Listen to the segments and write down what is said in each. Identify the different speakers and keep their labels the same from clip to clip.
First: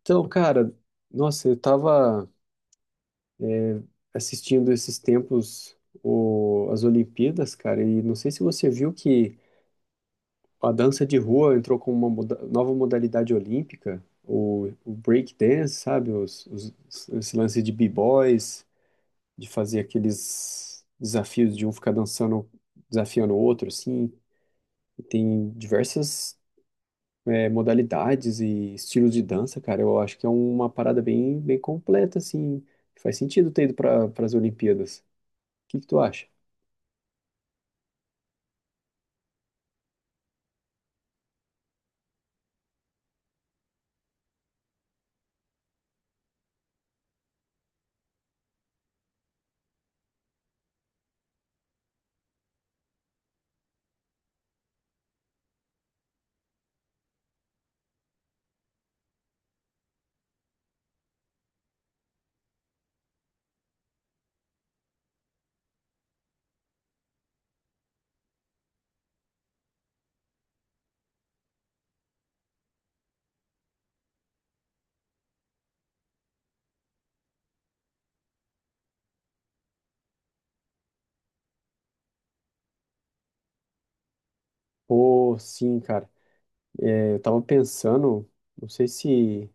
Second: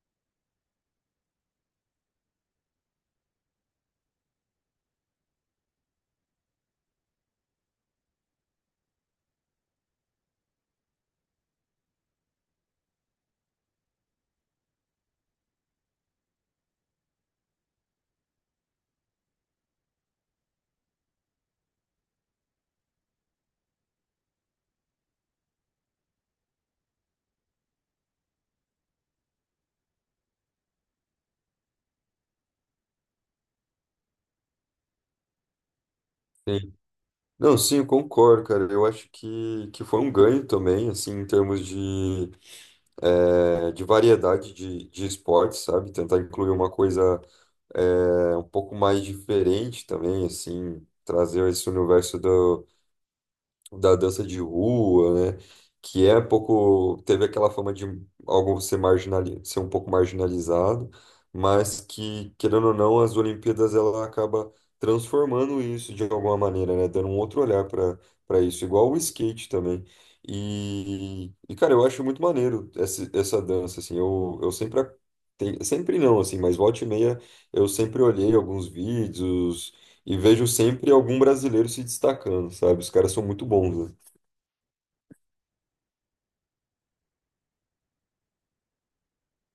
Speaker 1: Então, cara, nossa, eu tava assistindo esses tempos as Olimpíadas, cara, e não sei se você viu que a dança de rua entrou com uma nova modalidade olímpica, o break dance, sabe? Esse lance de b-boys, de fazer aqueles desafios de um ficar dançando, desafiando o outro, assim. E tem diversas modalidades e estilos de dança, cara, eu acho que é uma parada bem, bem completa, assim. Faz sentido ter ido para as Olimpíadas. O que que tu acha?
Speaker 2: Sim. Não, sim, eu concordo, cara. Eu acho que foi um ganho também, assim, em termos de variedade de esportes, sabe? Tentar incluir uma coisa é um pouco mais diferente também, assim, trazer esse universo do da dança de rua, né? Que é um pouco, teve aquela fama de algo ser ser um pouco marginalizado, mas que, querendo ou não, as Olimpíadas ela acaba transformando isso de alguma maneira, né? Dando um outro olhar para isso, igual o skate também. E, cara, eu acho muito maneiro essa dança, assim, eu sempre não, assim, mas volta e meia eu sempre olhei alguns vídeos, e vejo sempre algum brasileiro se destacando, sabe? Os caras são muito bons, né?
Speaker 1: Pô, sim, cara. Eu tava pensando, não sei se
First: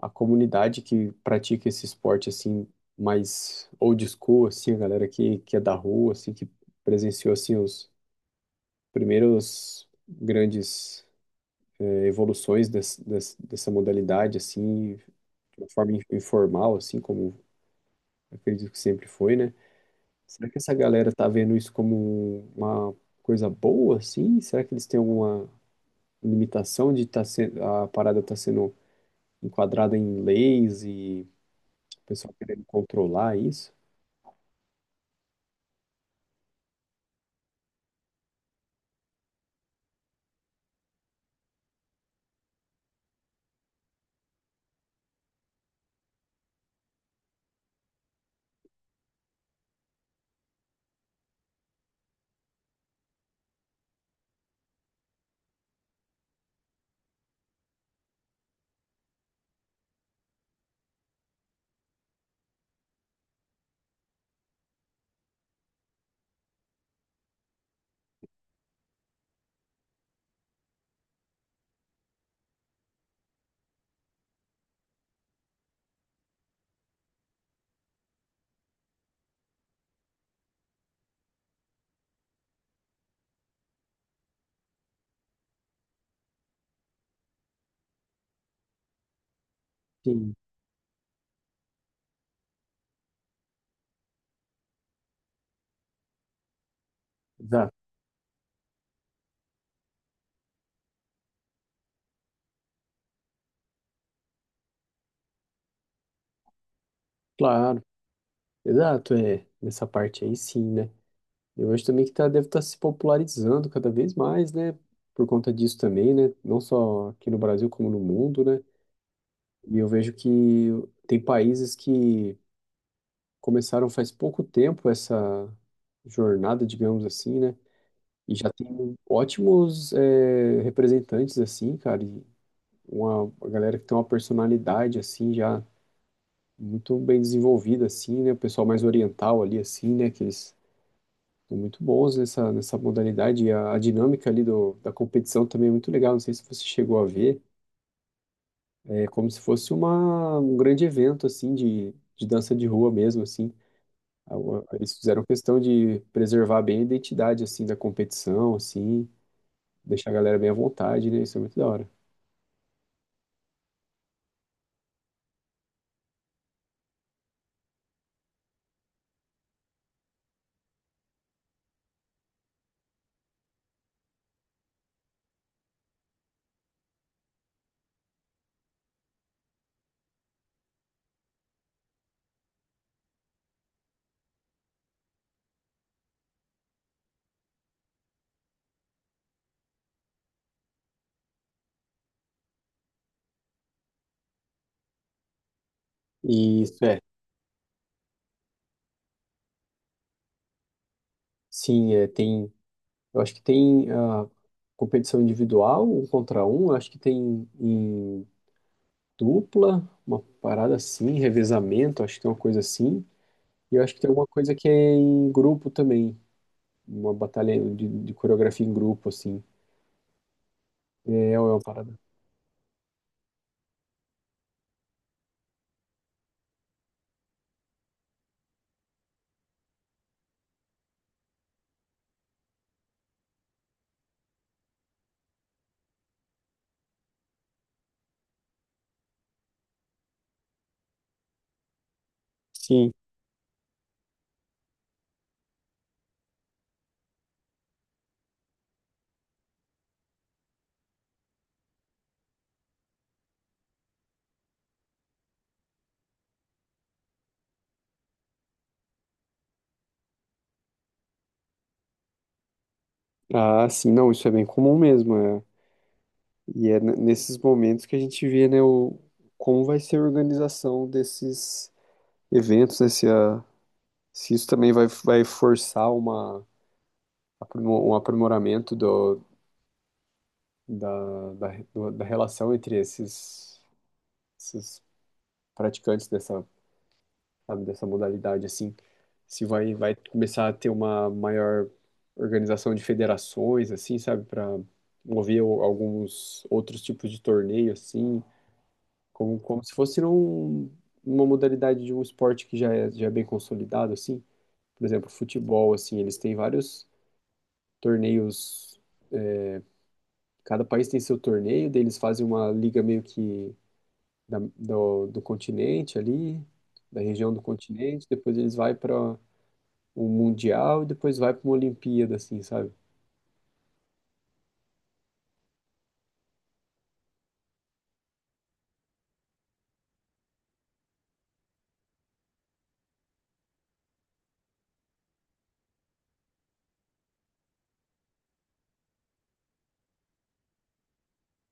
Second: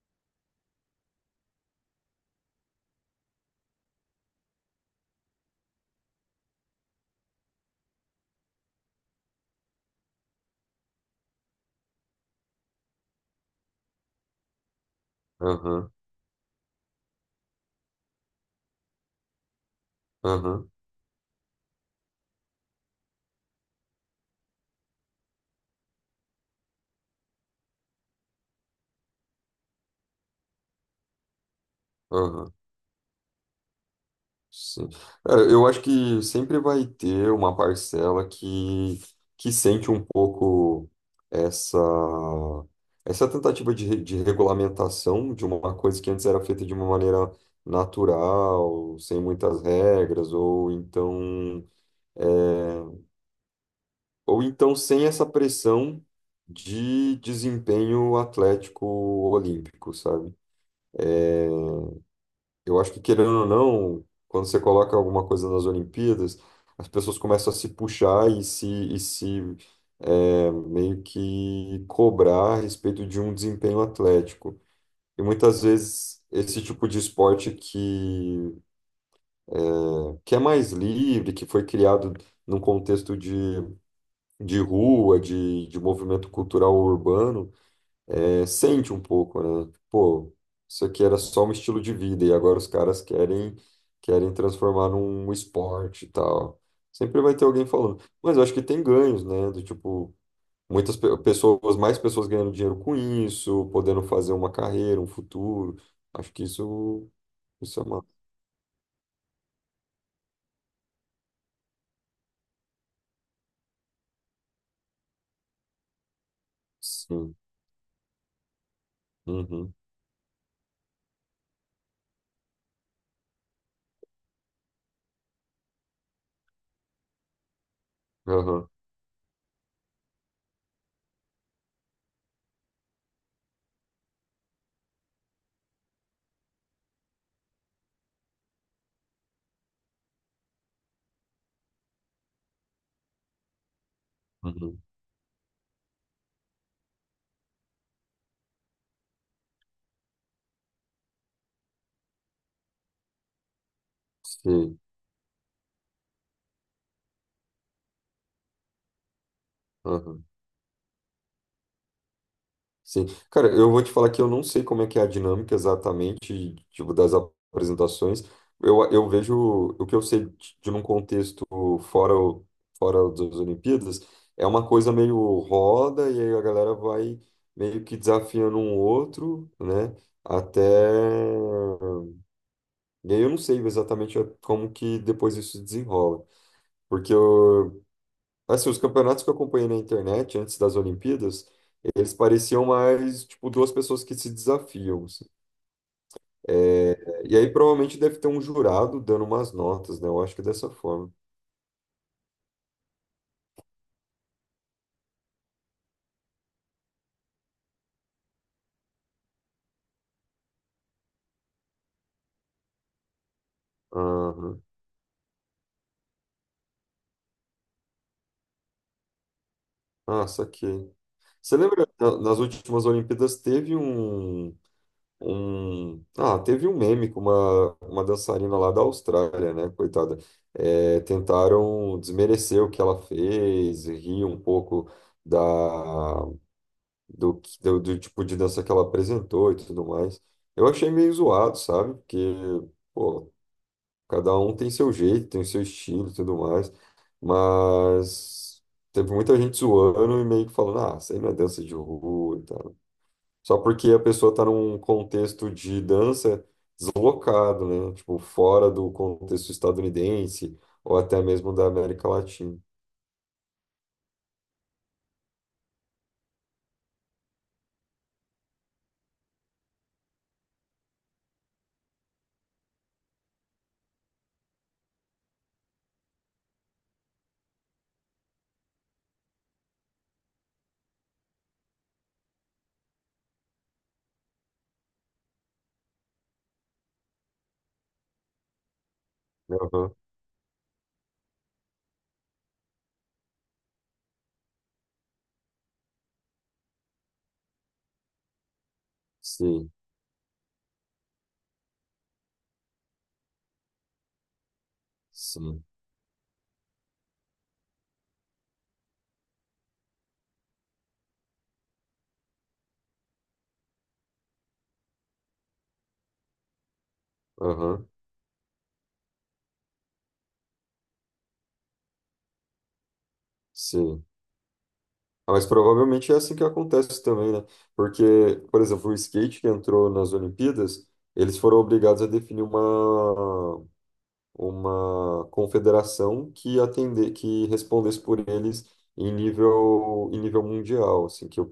Speaker 1: a comunidade que pratica esse esporte, assim, mais old school, assim, a galera que é da rua, assim, que presenciou, assim, os primeiros grandes evoluções dessa modalidade, assim, de uma
Speaker 2: Aham,
Speaker 1: forma informal, assim, como acredito que sempre foi, né? Será que
Speaker 2: aham,
Speaker 1: essa galera tá vendo isso como uma coisa boa, assim? Será que eles têm alguma limitação de tá sendo, a parada tá sendo enquadrada em leis e o pessoal
Speaker 2: aham.
Speaker 1: querendo controlar isso?
Speaker 2: Sim. Cara, eu acho que sempre vai ter uma que sente um pouco essa, essa tentativa de regulamentação de uma coisa que antes era feita de uma maneira natural, sem muitas regras, ou então é, Ou então sem essa pressão de desempenho atlético olímpico, sabe? Eu acho que, querendo ou não, quando você coloca alguma coisa nas Olimpíadas, as pessoas começam a se puxar e se meio que cobrar a respeito de um desempenho atlético. E muitas vezes esse tipo de que é mais livre, que foi criado num contexto de rua, de movimento cultural urbano, sente um pouco, né? Pô,
Speaker 1: Sim,
Speaker 2: isso aqui era só um estilo de vida e agora os caras querem transformar num esporte e tal. Sempre vai ter alguém
Speaker 1: exato,
Speaker 2: falando. Mas eu acho que tem ganhos, né? Do tipo, pessoas, mais pessoas ganhando dinheiro com isso, podendo fazer uma carreira, um futuro. Acho que isso
Speaker 1: claro,
Speaker 2: é uma.
Speaker 1: exato, é, nessa parte aí sim, né? Eu acho também que tá, deve estar se popularizando cada vez mais, né? Por conta disso também, né? Não só aqui
Speaker 2: Sim.
Speaker 1: no Brasil, como no mundo, né?
Speaker 2: Uhum.
Speaker 1: E eu vejo que tem países que começaram faz pouco tempo essa jornada, digamos assim, né? E já
Speaker 2: Aham.
Speaker 1: tem ótimos representantes, assim, cara, e uma galera que tem uma personalidade, assim, já muito bem desenvolvida, assim, né? O pessoal mais oriental ali, assim, né? Que eles são muito bons nessa modalidade. E a dinâmica ali
Speaker 2: Uhum.
Speaker 1: da competição também é muito legal. Não sei se você chegou a ver. É como se fosse uma, um grande evento, assim, de dança de rua mesmo, assim.
Speaker 2: Sim.
Speaker 1: Eles fizeram questão de preservar bem a identidade, assim, da competição, assim, deixar a
Speaker 2: Aham.
Speaker 1: galera bem à vontade, né? Isso é muito da hora.
Speaker 2: Sim. Cara, eu vou te falar que eu não sei como é que é a dinâmica exatamente, tipo, das apresentações. Eu vejo o que eu sei de num contexto fora, o- fora das Olimpíadas, é uma coisa meio roda, e aí a galera vai meio que desafiando um outro, né? Até. E aí eu não sei exatamente como que depois isso se desenrola. Porque eu, Assim, os campeonatos que eu acompanhei na internet antes das Olimpíadas, eles pareciam mais, tipo, duas pessoas que se desafiam, assim.
Speaker 1: E isso é.
Speaker 2: É, e aí provavelmente deve ter um jurado dando umas notas, né? Eu acho que é dessa forma.
Speaker 1: Sim, é, tem. Eu acho que tem a competição individual, um contra um, acho que tem em dupla, uma parada assim, revezamento, acho que tem uma coisa assim. E eu acho que tem alguma coisa
Speaker 2: Aham.
Speaker 1: que é em grupo também, uma batalha de coreografia em grupo, assim.
Speaker 2: Ah, saquei.
Speaker 1: É, é
Speaker 2: Você
Speaker 1: uma
Speaker 2: lembra,
Speaker 1: parada.
Speaker 2: na- nas últimas Olimpíadas teve um, teve um meme com uma dançarina lá da Austrália, né? Coitada. É, tentaram desmerecer o que ela fez, rir um pouco da do do tipo de dança que ela apresentou e tudo mais. Eu achei meio zoado, sabe? Porque,
Speaker 1: Sim.
Speaker 2: pô, cada um tem seu jeito, tem seu estilo e tudo mais. Mas teve muita gente zoando e meio que falando, ah, isso aí não é dança de rua e tal. Só porque a pessoa tá num contexto de dança deslocado, né? Tipo, fora do contexto estadunidense ou até mesmo da América Latina.
Speaker 1: Ah, sim, não, isso é bem comum mesmo. É. E é nesses momentos que a gente vê, né, o, como vai ser a organização desses eventos, né, se isso também vai, vai forçar uma, um aprimoramento do, da, da, do- da relação entre esses, esses praticantes dessa, sabe, dessa modalidade, assim, se vai, vai
Speaker 2: Aham,
Speaker 1: começar a ter uma maior organização de federações, assim, sabe, para mover alguns outros tipos de torneio, assim, como, como
Speaker 2: sim,
Speaker 1: se fosse num, uma modalidade de um esporte que já é bem consolidado, assim. Por exemplo,
Speaker 2: sim,
Speaker 1: futebol, assim, eles têm vários torneios. Cada país tem seu torneio, daí eles fazem uma liga meio que do continente ali, da região do
Speaker 2: aham,
Speaker 1: continente, depois eles vai para o Mundial e depois vai para uma Olimpíada, assim, sabe?
Speaker 2: sim. Ah, mas provavelmente é assim que acontece também, né? Porque, por exemplo, o skate que entrou nas Olimpíadas, eles foram obrigados a definir uma confederação que atender, que respondesse por eles em em nível mundial, assim,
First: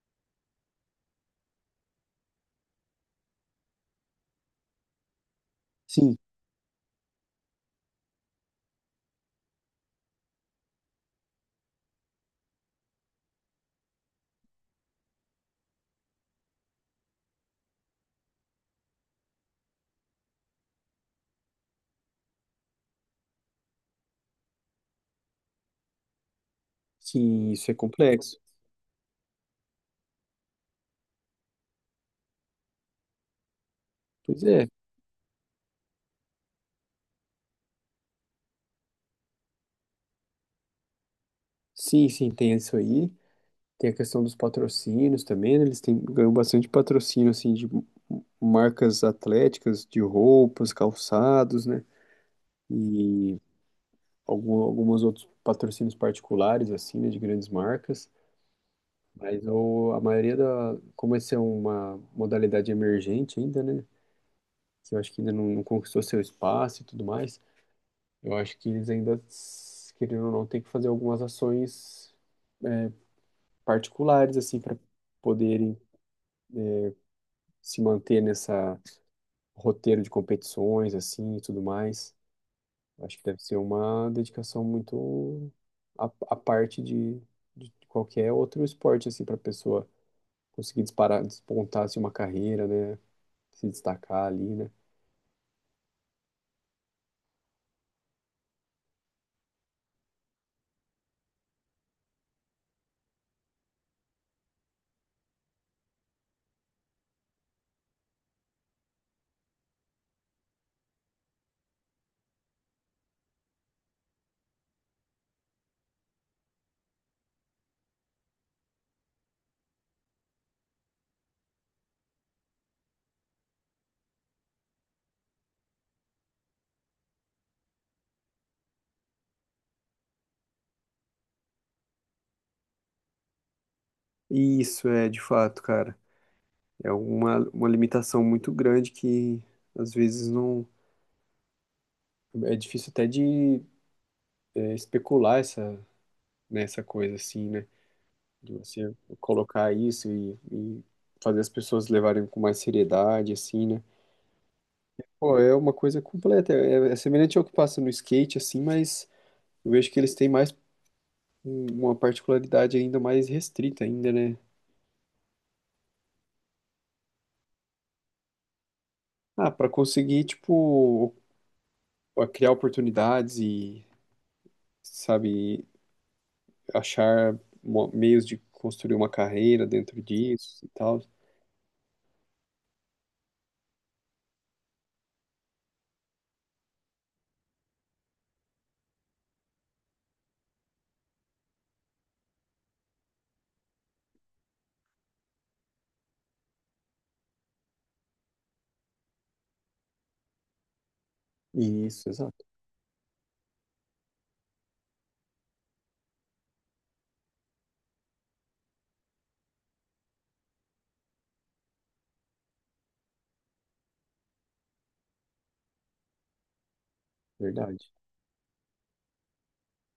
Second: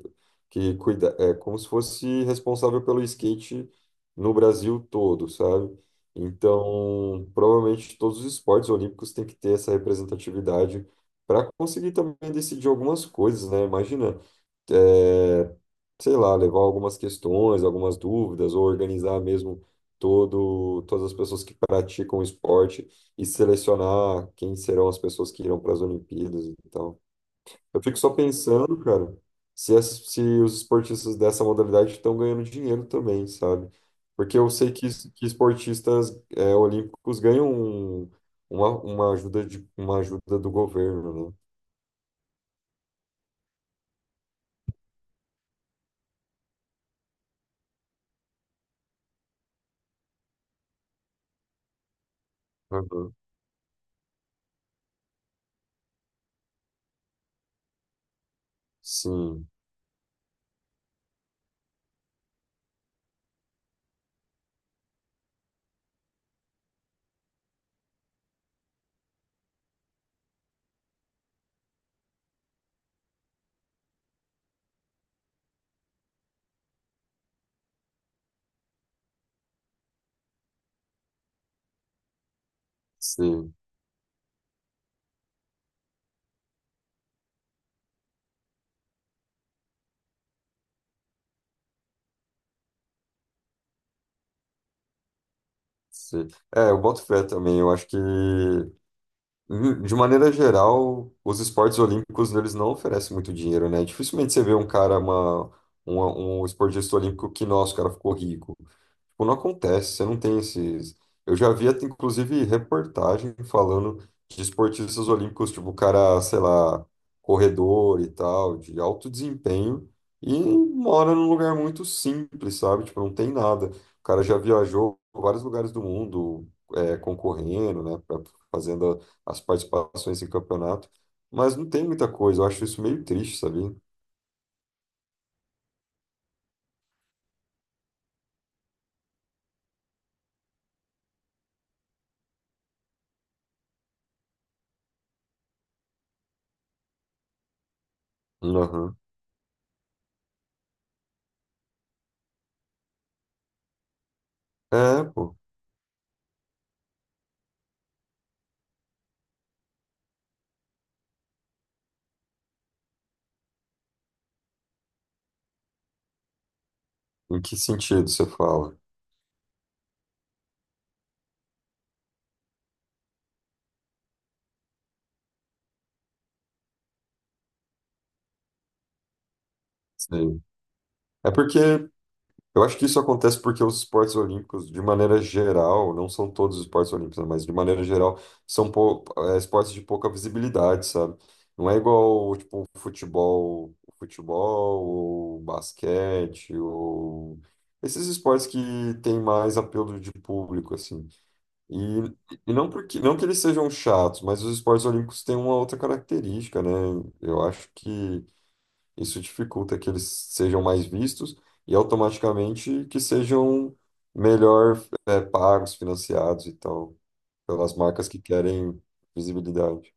Speaker 2: que cuida, é como se fosse responsável pelo skate no Brasil todo, sabe?
Speaker 1: Sim.
Speaker 2: Então, provavelmente todos os esportes olímpicos têm que ter essa representatividade para conseguir também decidir algumas coisas, né? Imagina é, sei lá, levar algumas questões, algumas dúvidas, ou organizar mesmo todas as pessoas que praticam esporte e selecionar quem serão as pessoas que irão para as Olimpíadas e tal.
Speaker 1: Sim, isso é
Speaker 2: Eu fico só
Speaker 1: complexo.
Speaker 2: pensando, cara, se os esportistas dessa modalidade estão ganhando dinheiro também, sabe? Porque
Speaker 1: Pois
Speaker 2: eu
Speaker 1: é,
Speaker 2: sei que esportistas olímpicos ganham uma ajuda uma ajuda do governo, né?
Speaker 1: sim, sim, tem isso aí. Tem a questão dos patrocínios também, né? Eles têm, ganham bastante patrocínio, assim, de marcas atléticas, de roupas, calçados, né?
Speaker 2: Aham.
Speaker 1: E algum, alguns outros patrocínios particulares, assim, né? De grandes marcas. Mas
Speaker 2: Sim,
Speaker 1: a maioria da... Como essa é uma modalidade emergente ainda, né? Que eu acho que ainda não, não conquistou seu espaço e tudo mais. Eu acho que eles ainda, querendo ou não, têm que fazer algumas ações é, particulares, assim, para poderem se manter nessa roteiro de competições, assim, e tudo mais. Acho que deve
Speaker 2: sim.
Speaker 1: ser uma dedicação muito à, à parte de qualquer outro esporte, assim, para a pessoa conseguir disparar, despontar, assim, uma carreira, né? Se destacar ali, né?
Speaker 2: Sim. É, eu boto fé também. Eu acho que, de maneira geral, os esportes olímpicos eles não oferecem muito dinheiro, né? Dificilmente você vê um cara, um esportista olímpico que, nossa, o cara ficou rico. Tipo, não acontece, você não tem esses. Eu já vi, até, inclusive, reportagem falando de esportistas olímpicos, tipo, o cara, sei lá, corredor e tal, de alto desempenho, e mora num lugar muito simples, sabe? Tipo, não tem nada. O cara já viajou por vários lugares do mundo, concorrendo, né? Fazendo as participações em campeonato, mas não tem muita coisa. Eu acho isso meio triste, sabia?
Speaker 1: Isso é, de fato, cara. É uma limitação muito grande que, às vezes, não... É difícil até de especular essa, nessa coisa, assim, né? De você
Speaker 2: Uhum.
Speaker 1: colocar isso e fazer as pessoas levarem com mais seriedade, assim, né?
Speaker 2: É, pô.
Speaker 1: Pô, é uma coisa completa, é, é semelhante ao que passa no skate, assim, mas eu vejo que eles têm mais uma particularidade ainda mais restrita ainda, né?
Speaker 2: Em que sentido você fala?
Speaker 1: Ah, para conseguir, tipo, criar oportunidades e, sabe, achar meios de construir uma carreira dentro
Speaker 2: Sei.
Speaker 1: disso e tal.
Speaker 2: É porque eu acho que isso acontece porque os esportes olímpicos, de maneira geral, não são todos os esportes olímpicos, né, mas de maneira geral, são pou- esportes de pouca visibilidade, sabe? Não é igual, tipo, futebol, futebol, ou basquete, ou esses esportes que têm mais apelo de público, assim.
Speaker 1: Isso,
Speaker 2: E,
Speaker 1: exato.
Speaker 2: e não porque, não que eles sejam chatos, mas os esportes olímpicos têm uma outra característica, né? Eu acho que isso dificulta que eles sejam mais vistos e automaticamente que sejam melhor, pagos, financiados e tal, pelas
Speaker 1: Verdade,
Speaker 2: marcas que querem visibilidade.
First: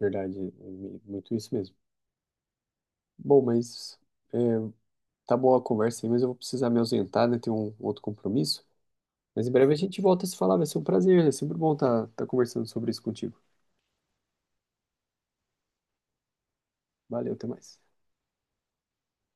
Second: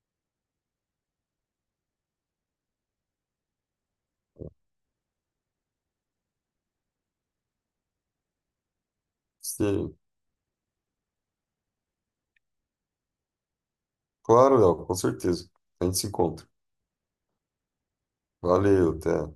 Speaker 1: verdade. É muito isso mesmo. Bom, mas tá boa a conversa aí, mas eu vou precisar me ausentar, né? Tem um outro compromisso. Mas em breve a
Speaker 2: Sim,
Speaker 1: gente volta a se falar, vai ser um prazer, é sempre bom estar tá conversando sobre isso contigo.
Speaker 2: claro, Léo, com certeza. A gente se encontra.
Speaker 1: Valeu, até mais.
Speaker 2: Valeu, até.